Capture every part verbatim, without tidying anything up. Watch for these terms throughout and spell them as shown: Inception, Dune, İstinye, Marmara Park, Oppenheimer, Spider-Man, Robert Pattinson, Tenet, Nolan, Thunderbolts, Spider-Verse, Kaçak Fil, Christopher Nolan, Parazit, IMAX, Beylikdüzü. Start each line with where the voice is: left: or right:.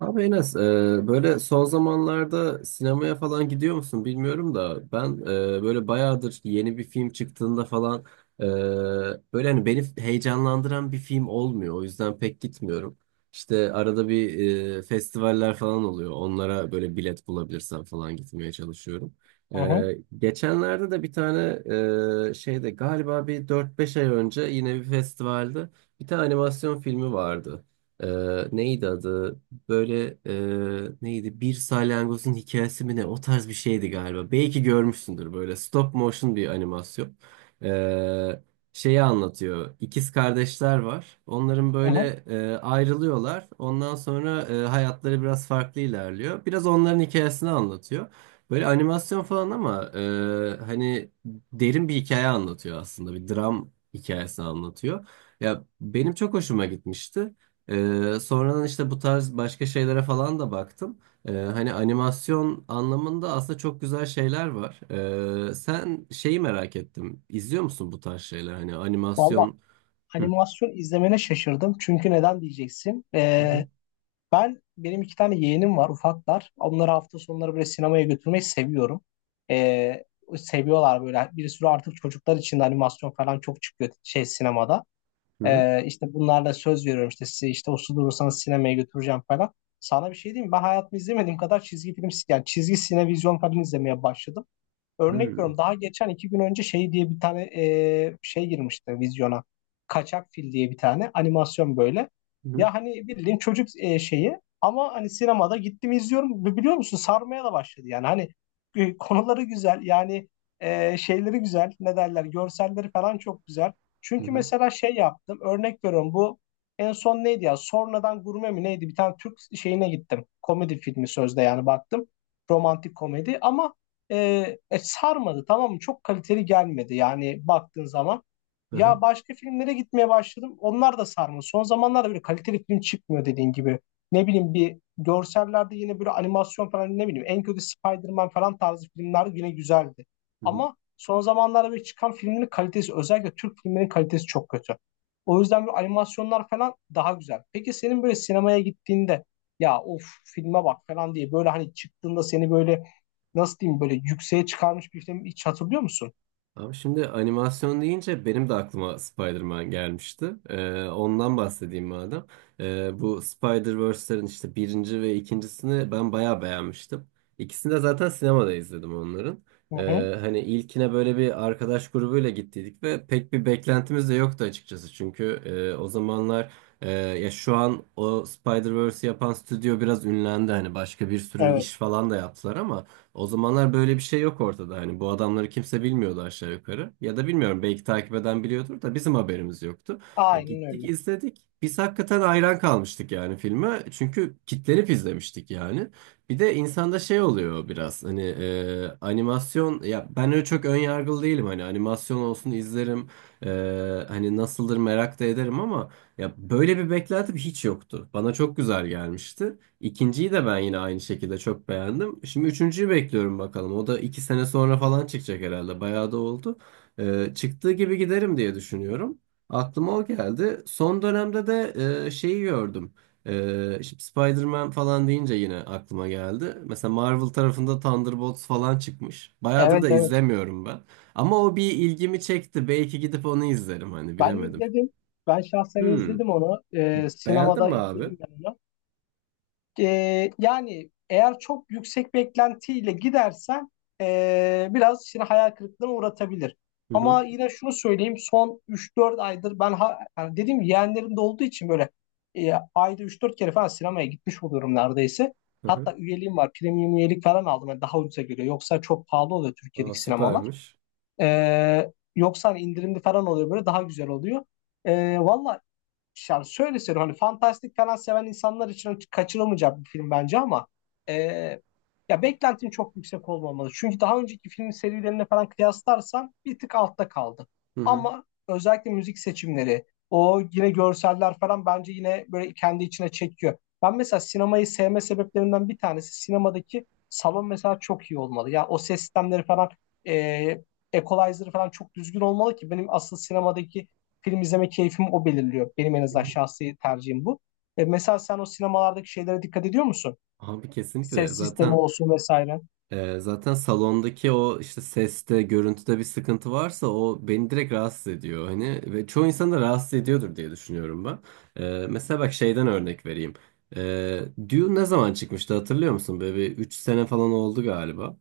right: Abi Enes, e, böyle son zamanlarda sinemaya falan gidiyor musun bilmiyorum da ben e, böyle bayağıdır yeni bir film çıktığında falan e, böyle hani beni heyecanlandıran bir film olmuyor. O yüzden pek gitmiyorum. İşte arada bir e, festivaller falan oluyor. Onlara böyle bilet bulabilirsem falan gitmeye çalışıyorum.
left: Hı hı,
right: E, geçenlerde de bir tane e, şeyde galiba bir dört beş ay önce yine bir festivalde bir tane animasyon filmi vardı. E, Neydi adı? Böyle e, neydi? Bir salyangozun hikayesi mi ne? O tarz bir şeydi galiba. Belki görmüşsündür böyle stop motion bir animasyon. E, Şeyi anlatıyor. İkiz kardeşler var. Onların
left: hı hı.
right: böyle e, ayrılıyorlar. Ondan sonra e, hayatları biraz farklı ilerliyor. Biraz onların hikayesini anlatıyor. Böyle animasyon falan ama e, hani derin bir hikaye anlatıyor aslında. Bir dram hikayesi anlatıyor. Ya benim çok hoşuma gitmişti. Ee, sonradan işte bu tarz başka şeylere falan da baktım. Ee, hani animasyon anlamında aslında çok güzel şeyler var. Ee, sen şeyi merak ettim. İzliyor musun bu tarz şeyler? Hani
left: Valla
right: animasyon... Hı.
left: animasyon izlemene şaşırdım. Çünkü neden diyeceksin?
right: Hı hı.
left: Ee, ben benim iki tane yeğenim var ufaklar. Onları hafta sonları böyle sinemaya götürmeyi seviyorum. Ee, Seviyorlar böyle. Bir sürü artık çocuklar için de animasyon falan çok çıkıyor şey sinemada.
right: Hı hı.
left: Ee, işte bunlarla söz veriyorum işte size işte uslu durursanız sinemaya götüreceğim falan. Sana bir şey diyeyim mi? Ben hayatımda izlemediğim kadar çizgi film yani çizgi sinevizyon falan izlemeye başladım.
right: Hı
left: Örnek
right: hı.
left: veriyorum daha geçen iki gün önce şey diye bir tane e, şey girmişti vizyona. Kaçak Fil diye bir tane animasyon böyle.
right: Hı
left: Ya hani bildiğin çocuk e, şeyi ama hani sinemada gittim izliyorum ve biliyor musun sarmaya da başladı yani hani e, konuları güzel yani e, şeyleri güzel ne derler görselleri falan çok güzel. Çünkü
right: hı.
left: mesela şey yaptım örnek veriyorum bu en son neydi ya sonradan gurme mi neydi bir tane Türk şeyine gittim komedi filmi sözde yani baktım romantik komedi ama e, e, sarmadı tamam mı? Çok kaliteli gelmedi yani baktığın zaman.
right: Hı
left: Ya
right: hı.
left: başka filmlere gitmeye başladım. Onlar da sarmadı. Son zamanlarda böyle kaliteli film çıkmıyor dediğin gibi. Ne bileyim bir görsellerde yine böyle animasyon falan ne bileyim en kötü Spider-Man falan tarzı filmler yine güzeldi.
right: Hı hı.
left: Ama son zamanlarda böyle çıkan filmlerin kalitesi özellikle Türk filmlerin kalitesi çok kötü. O yüzden böyle animasyonlar falan daha güzel. Peki senin böyle sinemaya gittiğinde ya of filme bak falan diye böyle hani çıktığında seni böyle nasıl diyeyim böyle yükseğe çıkarmış bir filmi hiç hatırlıyor musun?
right: Abi şimdi animasyon deyince benim de aklıma Spider-Man gelmişti. Ee, ondan bahsedeyim madem. Ee, bu Spider-Verse'lerin işte birinci ve ikincisini ben bayağı beğenmiştim. İkisini de zaten sinemada izledim onların.
left: Hı hı.
right: Ee, hani ilkine böyle bir arkadaş grubuyla gittiydik ve pek bir beklentimiz de yoktu açıkçası. Çünkü e, o zamanlar e, ya şu an o Spider-Verse'i yapan stüdyo biraz ünlendi. Hani başka bir sürü iş
left: Evet.
right: falan da yaptılar ama... O zamanlar böyle bir şey yok ortada. Hani bu adamları kimse bilmiyordu aşağı yukarı. Ya da bilmiyorum belki takip eden biliyordur da bizim haberimiz yoktu. E,
left: Aynen
right: gittik
left: öyle.
right: izledik. Biz hakikaten hayran kalmıştık yani filme. Çünkü kitlenip izlemiştik yani. Bir de insanda şey oluyor biraz hani e, animasyon ya ben öyle çok ön yargılı değilim hani animasyon olsun izlerim. E, Hani nasıldır merak da ederim ama ya böyle bir beklentim hiç yoktu. Bana çok güzel gelmişti. İkinciyi de ben yine aynı şekilde çok beğendim. Şimdi üçüncüyü bekliyorum bakalım. O da iki sene sonra falan çıkacak herhalde. Bayağı da oldu. Ee, çıktığı gibi giderim diye düşünüyorum. Aklıma o geldi. Son dönemde de e, şeyi gördüm. Ee, şimdi Spider-Man falan deyince yine aklıma geldi. Mesela Marvel tarafında Thunderbolts falan çıkmış. Bayağıdır
left: Evet
right: da
left: evet.
right: izlemiyorum ben. Ama o bir ilgimi çekti. Belki gidip onu izlerim hani
left: Ben
right: bilemedim.
left: izledim. Ben şahsen
right: Hmm.
left: izledim onu. Ee,
right: Beğendin
left: sinemada
right: mi abi?
left: izledim ben onu. Ee, yani eğer çok yüksek beklentiyle gidersen ee, biraz seni hayal kırıklığına uğratabilir.
right: Hı hı.
left: Ama yine şunu söyleyeyim son üç dört aydır ben ha, yani dediğim gibi yeğenlerim de olduğu için böyle e, ayda üç dört kere falan sinemaya gitmiş oluyorum neredeyse.
right: Hı hı.
left: Hatta üyeliğim var. Premium üyelik falan aldım. Yani daha ucuza geliyor. Yoksa çok pahalı oluyor
right: Aa,
left: Türkiye'deki sinemalar.
right: süpermiş.
left: Ee, yoksa hani indirimli falan oluyor böyle daha güzel oluyor. Ee, Valla yani şöyle söyleyeyim hani fantastik falan seven insanlar için kaçırılmayacak bir film bence ama e, ya beklentim çok yüksek olmamalı. Çünkü daha önceki film serilerine falan kıyaslarsan bir tık altta kaldı.
right: Hı hı.
left: Ama özellikle müzik seçimleri, o yine görseller falan bence yine böyle kendi içine çekiyor. Ben mesela sinemayı sevme sebeplerimden bir tanesi sinemadaki salon mesela çok iyi olmalı. Ya o ses sistemleri falan e, equalizer'ı falan çok düzgün olmalı ki benim asıl sinemadaki film izleme keyfimi o belirliyor. Benim en azından şahsi tercihim bu. E, mesela sen o sinemalardaki şeylere dikkat ediyor musun?
right: Abi kesinlikle
left: Ses sistemi
right: zaten
left: olsun vesaire.
right: e, zaten salondaki o işte seste görüntüde bir sıkıntı varsa o beni direkt rahatsız ediyor hani ve çoğu insan da rahatsız ediyordur diye düşünüyorum ben. E, mesela bak şeyden örnek vereyim. E, Dune ne zaman çıkmıştı hatırlıyor musun? Böyle bir üç sene falan oldu galiba.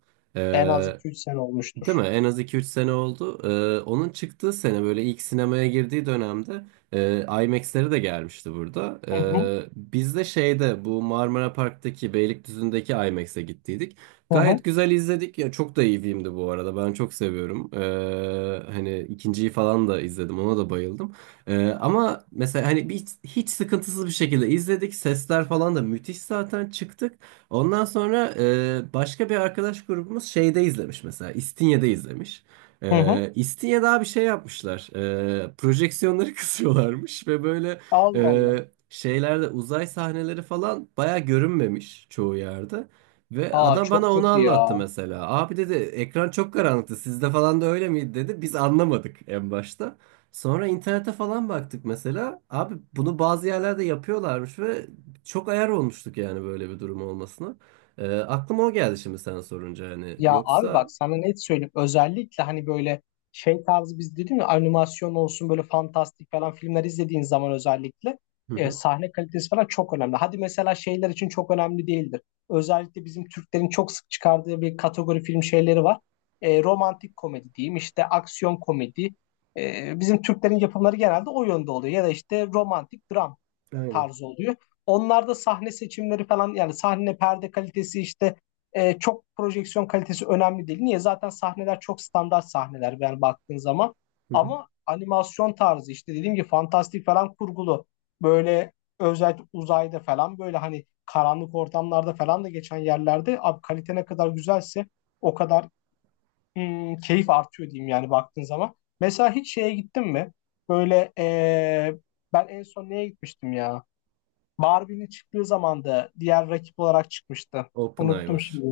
left: En az
right: E,
left: iki üç sene
right: Değil
left: olmuştur.
right: mi? En az iki üç sene oldu. Ee, onun çıktığı sene böyle ilk sinemaya girdiği dönemde e, IMAX'leri de gelmişti burada.
left: Hı hı,
right: Ee, biz de şeyde bu Marmara Park'taki Beylikdüzü'ndeki IMAX'e gittiydik.
left: hı hı,
right: Gayet güzel izledik. Ya çok da iyi filmdi bu arada. Ben çok seviyorum. Ee, hani ikinciyi falan da izledim. Ona da bayıldım. Ee, ama mesela hani bir, hiç sıkıntısız bir şekilde izledik. Sesler falan da müthiş zaten çıktık. Ondan sonra e, başka bir arkadaş grubumuz şeyde izlemiş mesela. İstinye'de izlemiş.
left: hı hı.
right: E, İstinye'de daha bir şey yapmışlar. E, projeksiyonları kısıyorlarmış ve böyle
left: Allah
right: e,
left: Allah.
right: şeylerde uzay sahneleri falan baya görünmemiş çoğu yerde. Ve
left: Aa
right: adam bana
left: çok
right: onu
left: kötü
right: anlattı
left: ya.
right: mesela. Abi dedi ekran çok karanlıktı. Sizde falan da öyle miydi dedi. Biz anlamadık en başta. Sonra internete falan baktık mesela. Abi bunu bazı yerlerde yapıyorlarmış ve çok ayar olmuştuk yani böyle bir durum olmasına. Ee, aklıma o geldi şimdi sen sorunca hani.
left: Ya abi
right: Yoksa
left: bak sana net söyleyeyim. Özellikle hani böyle şey tarzı biz dedim ya animasyon olsun böyle fantastik falan filmler izlediğin zaman özellikle
right: hı
left: e,
right: hı,
left: sahne kalitesi falan çok önemli. Hadi mesela şeyler için çok önemli değildir. Özellikle bizim Türklerin çok sık çıkardığı bir kategori film şeyleri var. E, romantik komedi diyeyim işte aksiyon komedi. E, bizim Türklerin yapımları genelde o yönde oluyor. Ya da işte romantik dram
right: aynen.
left: tarzı oluyor. Onlarda sahne seçimleri falan yani sahne perde kalitesi işte e, çok projeksiyon kalitesi önemli değil. Niye? Zaten sahneler çok standart sahneler yani baktığın zaman.
right: Hı hı.
left: Ama animasyon tarzı işte dediğim gibi fantastik falan kurgulu. Böyle özellikle uzayda falan böyle hani karanlık ortamlarda falan da geçen yerlerde abi kalite ne kadar güzelse o kadar hmm, keyif artıyor diyeyim yani baktığın zaman. Mesela hiç şeye gittin mi? Böyle eee, ben en son neye gitmiştim ya? Barbie'nin çıktığı zamanda diğer rakip olarak çıkmıştı. Unuttum
right: Oppenheimer.
left: şimdi.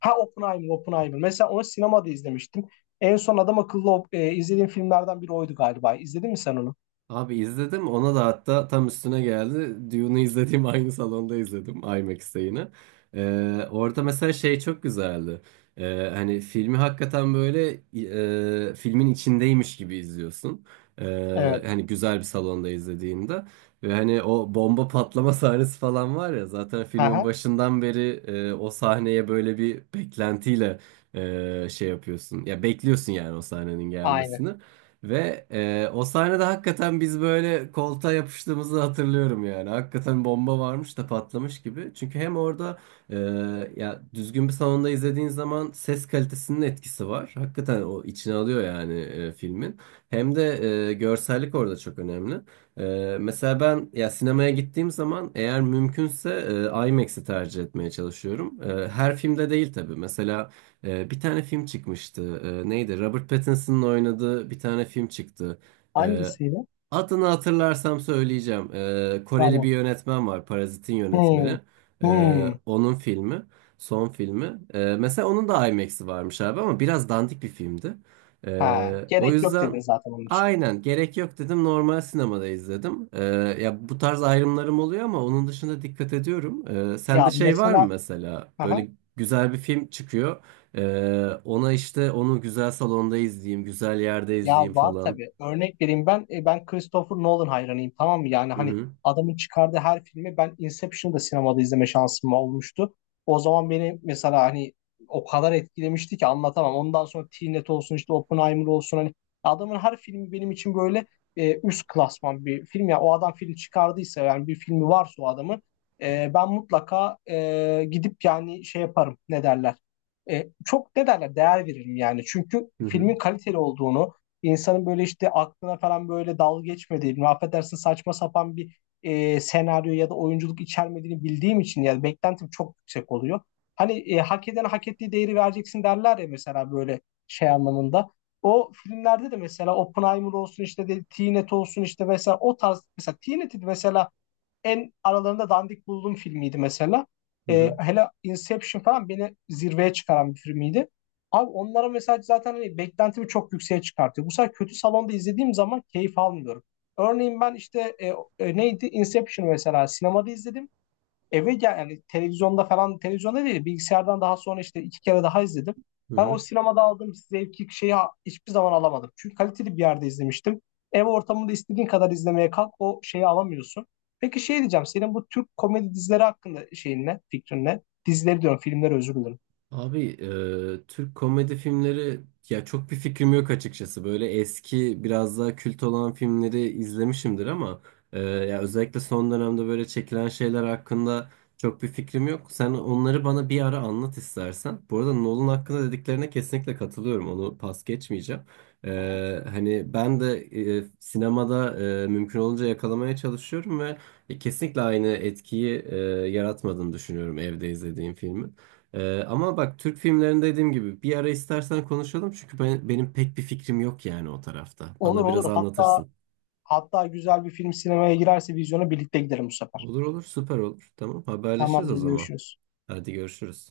left: Ha Oppenheimer, Oppenheimer. Mesela onu sinemada izlemiştim. En son adam akıllı op- e, izlediğim filmlerden biri oydu galiba. İzledin mi sen onu?
right: Abi izledim ona da hatta tam üstüne geldi. Dune'u izlediğim aynı salonda izledim IMAX'te yine. Ee, orada mesela şey çok güzeldi. Ee, hani filmi hakikaten böyle e, filmin içindeymiş gibi izliyorsun. Ee,
left: Evet.
right: hani güzel bir salonda izlediğinde. Ve hani o bomba patlama sahnesi falan var ya zaten filmin
left: Aha,
right: başından beri e, o sahneye böyle bir beklentiyle e, şey yapıyorsun. Ya bekliyorsun yani o sahnenin
left: aynı.
right: gelmesini. Ve e, o sahnede hakikaten biz böyle koltuğa yapıştığımızı hatırlıyorum yani. Hakikaten bomba varmış da patlamış gibi. Çünkü hem orada e, ya düzgün bir salonda izlediğin zaman ses kalitesinin etkisi var. Hakikaten o içine alıyor yani e, filmin. Hem de e, görsellik orada çok önemli. E, mesela ben ya sinemaya gittiğim zaman eğer mümkünse e, IMAX'i tercih etmeye çalışıyorum. E, her filmde değil tabii. Mesela ee, bir tane film çıkmıştı. Ee, neydi? Robert Pattinson'ın oynadığı bir tane film çıktı. Ee,
left: Hangisiydi?
right: Adını hatırlarsam söyleyeceğim. Ee, Koreli bir
left: Tamam.
right: yönetmen var. Parazit'in
left: Hmm.
right: yönetmeni. Ee,
left: Hmm.
right: onun filmi. Son filmi. Ee, mesela onun da IMAX'i varmış abi ama biraz dandik bir filmdi.
left: Ha,
right: Ee, o
left: gerek yok
right: yüzden
left: dedin zaten onun için.
right: aynen gerek yok dedim. Normal sinemada izledim. Ee, ya bu tarz ayrımlarım oluyor ama onun dışında dikkat ediyorum. Ee, sende
left: Ya
right: şey var mı
left: mesela
right: mesela?
left: aha,
right: Böyle güzel bir film çıkıyor. Ee, ona işte onu güzel salonda izleyeyim, güzel yerde
left: ya
right: izleyeyim
left: var
right: falan.
left: tabii. Örnek vereyim ben e, ben Christopher Nolan hayranıyım tamam mı? Yani
right: Hı
left: hani
right: hı.
left: adamın çıkardığı her filmi ben Inception'ı da sinemada izleme şansım olmuştu. O zaman beni mesela hani o kadar etkilemişti ki anlatamam. Ondan sonra Tenet olsun işte Oppenheimer olsun hani adamın her filmi benim için böyle e, üst klasman bir film. Ya o adam film çıkardıysa yani bir filmi varsa o adamın e, ben mutlaka e, gidip yani şey yaparım ne derler. E, çok ne derler değer veririm yani. Çünkü
right: Hı hı.
left: filmin kaliteli olduğunu insanın böyle işte aklına falan böyle dalga geçmediğini, affedersin saçma sapan bir e, senaryo ya da oyunculuk içermediğini bildiğim için yani beklentim çok yüksek oluyor. Hani e, hak eden hak ettiği değeri vereceksin derler ya mesela böyle şey anlamında. O filmlerde de mesela Oppenheimer olsun işte de, Tenet olsun işte mesela o tarz mesela Tenet'i mesela en aralarında dandik bulduğum filmiydi mesela.
right: Hı
left: Ee,
right: hı,
left: hele Inception falan beni zirveye çıkaran bir filmiydi. Abi onlara mesela zaten hani beklentimi çok yükseğe çıkartıyor. Bu sefer kötü salonda izlediğim zaman keyif almıyorum. Örneğin ben işte e, e, neydi Inception mesela sinemada izledim eve gel yani televizyonda falan televizyonda değil bilgisayardan daha sonra işte iki kere daha izledim.
right: hı
left: Ben o
right: hı.
left: sinemada aldığım zevki şeyi ha- hiçbir zaman alamadım. Çünkü kaliteli bir yerde izlemiştim. Ev ortamında istediğin kadar izlemeye kalk o şeyi alamıyorsun. Peki şey diyeceğim senin bu Türk komedi dizileri hakkında şeyin ne fikrin ne? Dizileri diyorum filmleri özür dilerim.
right: Abi e, Türk komedi filmleri ya çok bir fikrim yok açıkçası. Böyle eski biraz daha kült olan filmleri izlemişimdir ama e, ya özellikle son dönemde böyle çekilen şeyler hakkında çok bir fikrim yok. Sen onları bana bir ara anlat istersen. Bu arada Nolan hakkında dediklerine kesinlikle katılıyorum. Onu pas geçmeyeceğim.
left: Hı hı.
right: E, hani ben de e, sinemada e, mümkün olunca yakalamaya çalışıyorum ve e, kesinlikle aynı etkiyi e, yaratmadığını düşünüyorum evde izlediğim filmi. Ee, ama bak Türk filmlerinde dediğim gibi bir ara istersen konuşalım çünkü ben, benim pek bir fikrim yok yani o tarafta.
left: Olur
right: Bana biraz
left: olur hatta
right: anlatırsın.
left: hatta güzel bir film sinemaya girerse vizyona birlikte gidelim bu sefer.
right: Olur olur süper olur. Tamam haberleşiriz o
left: Tamamdır
right: zaman.
left: görüşürüz.
right: Hadi görüşürüz.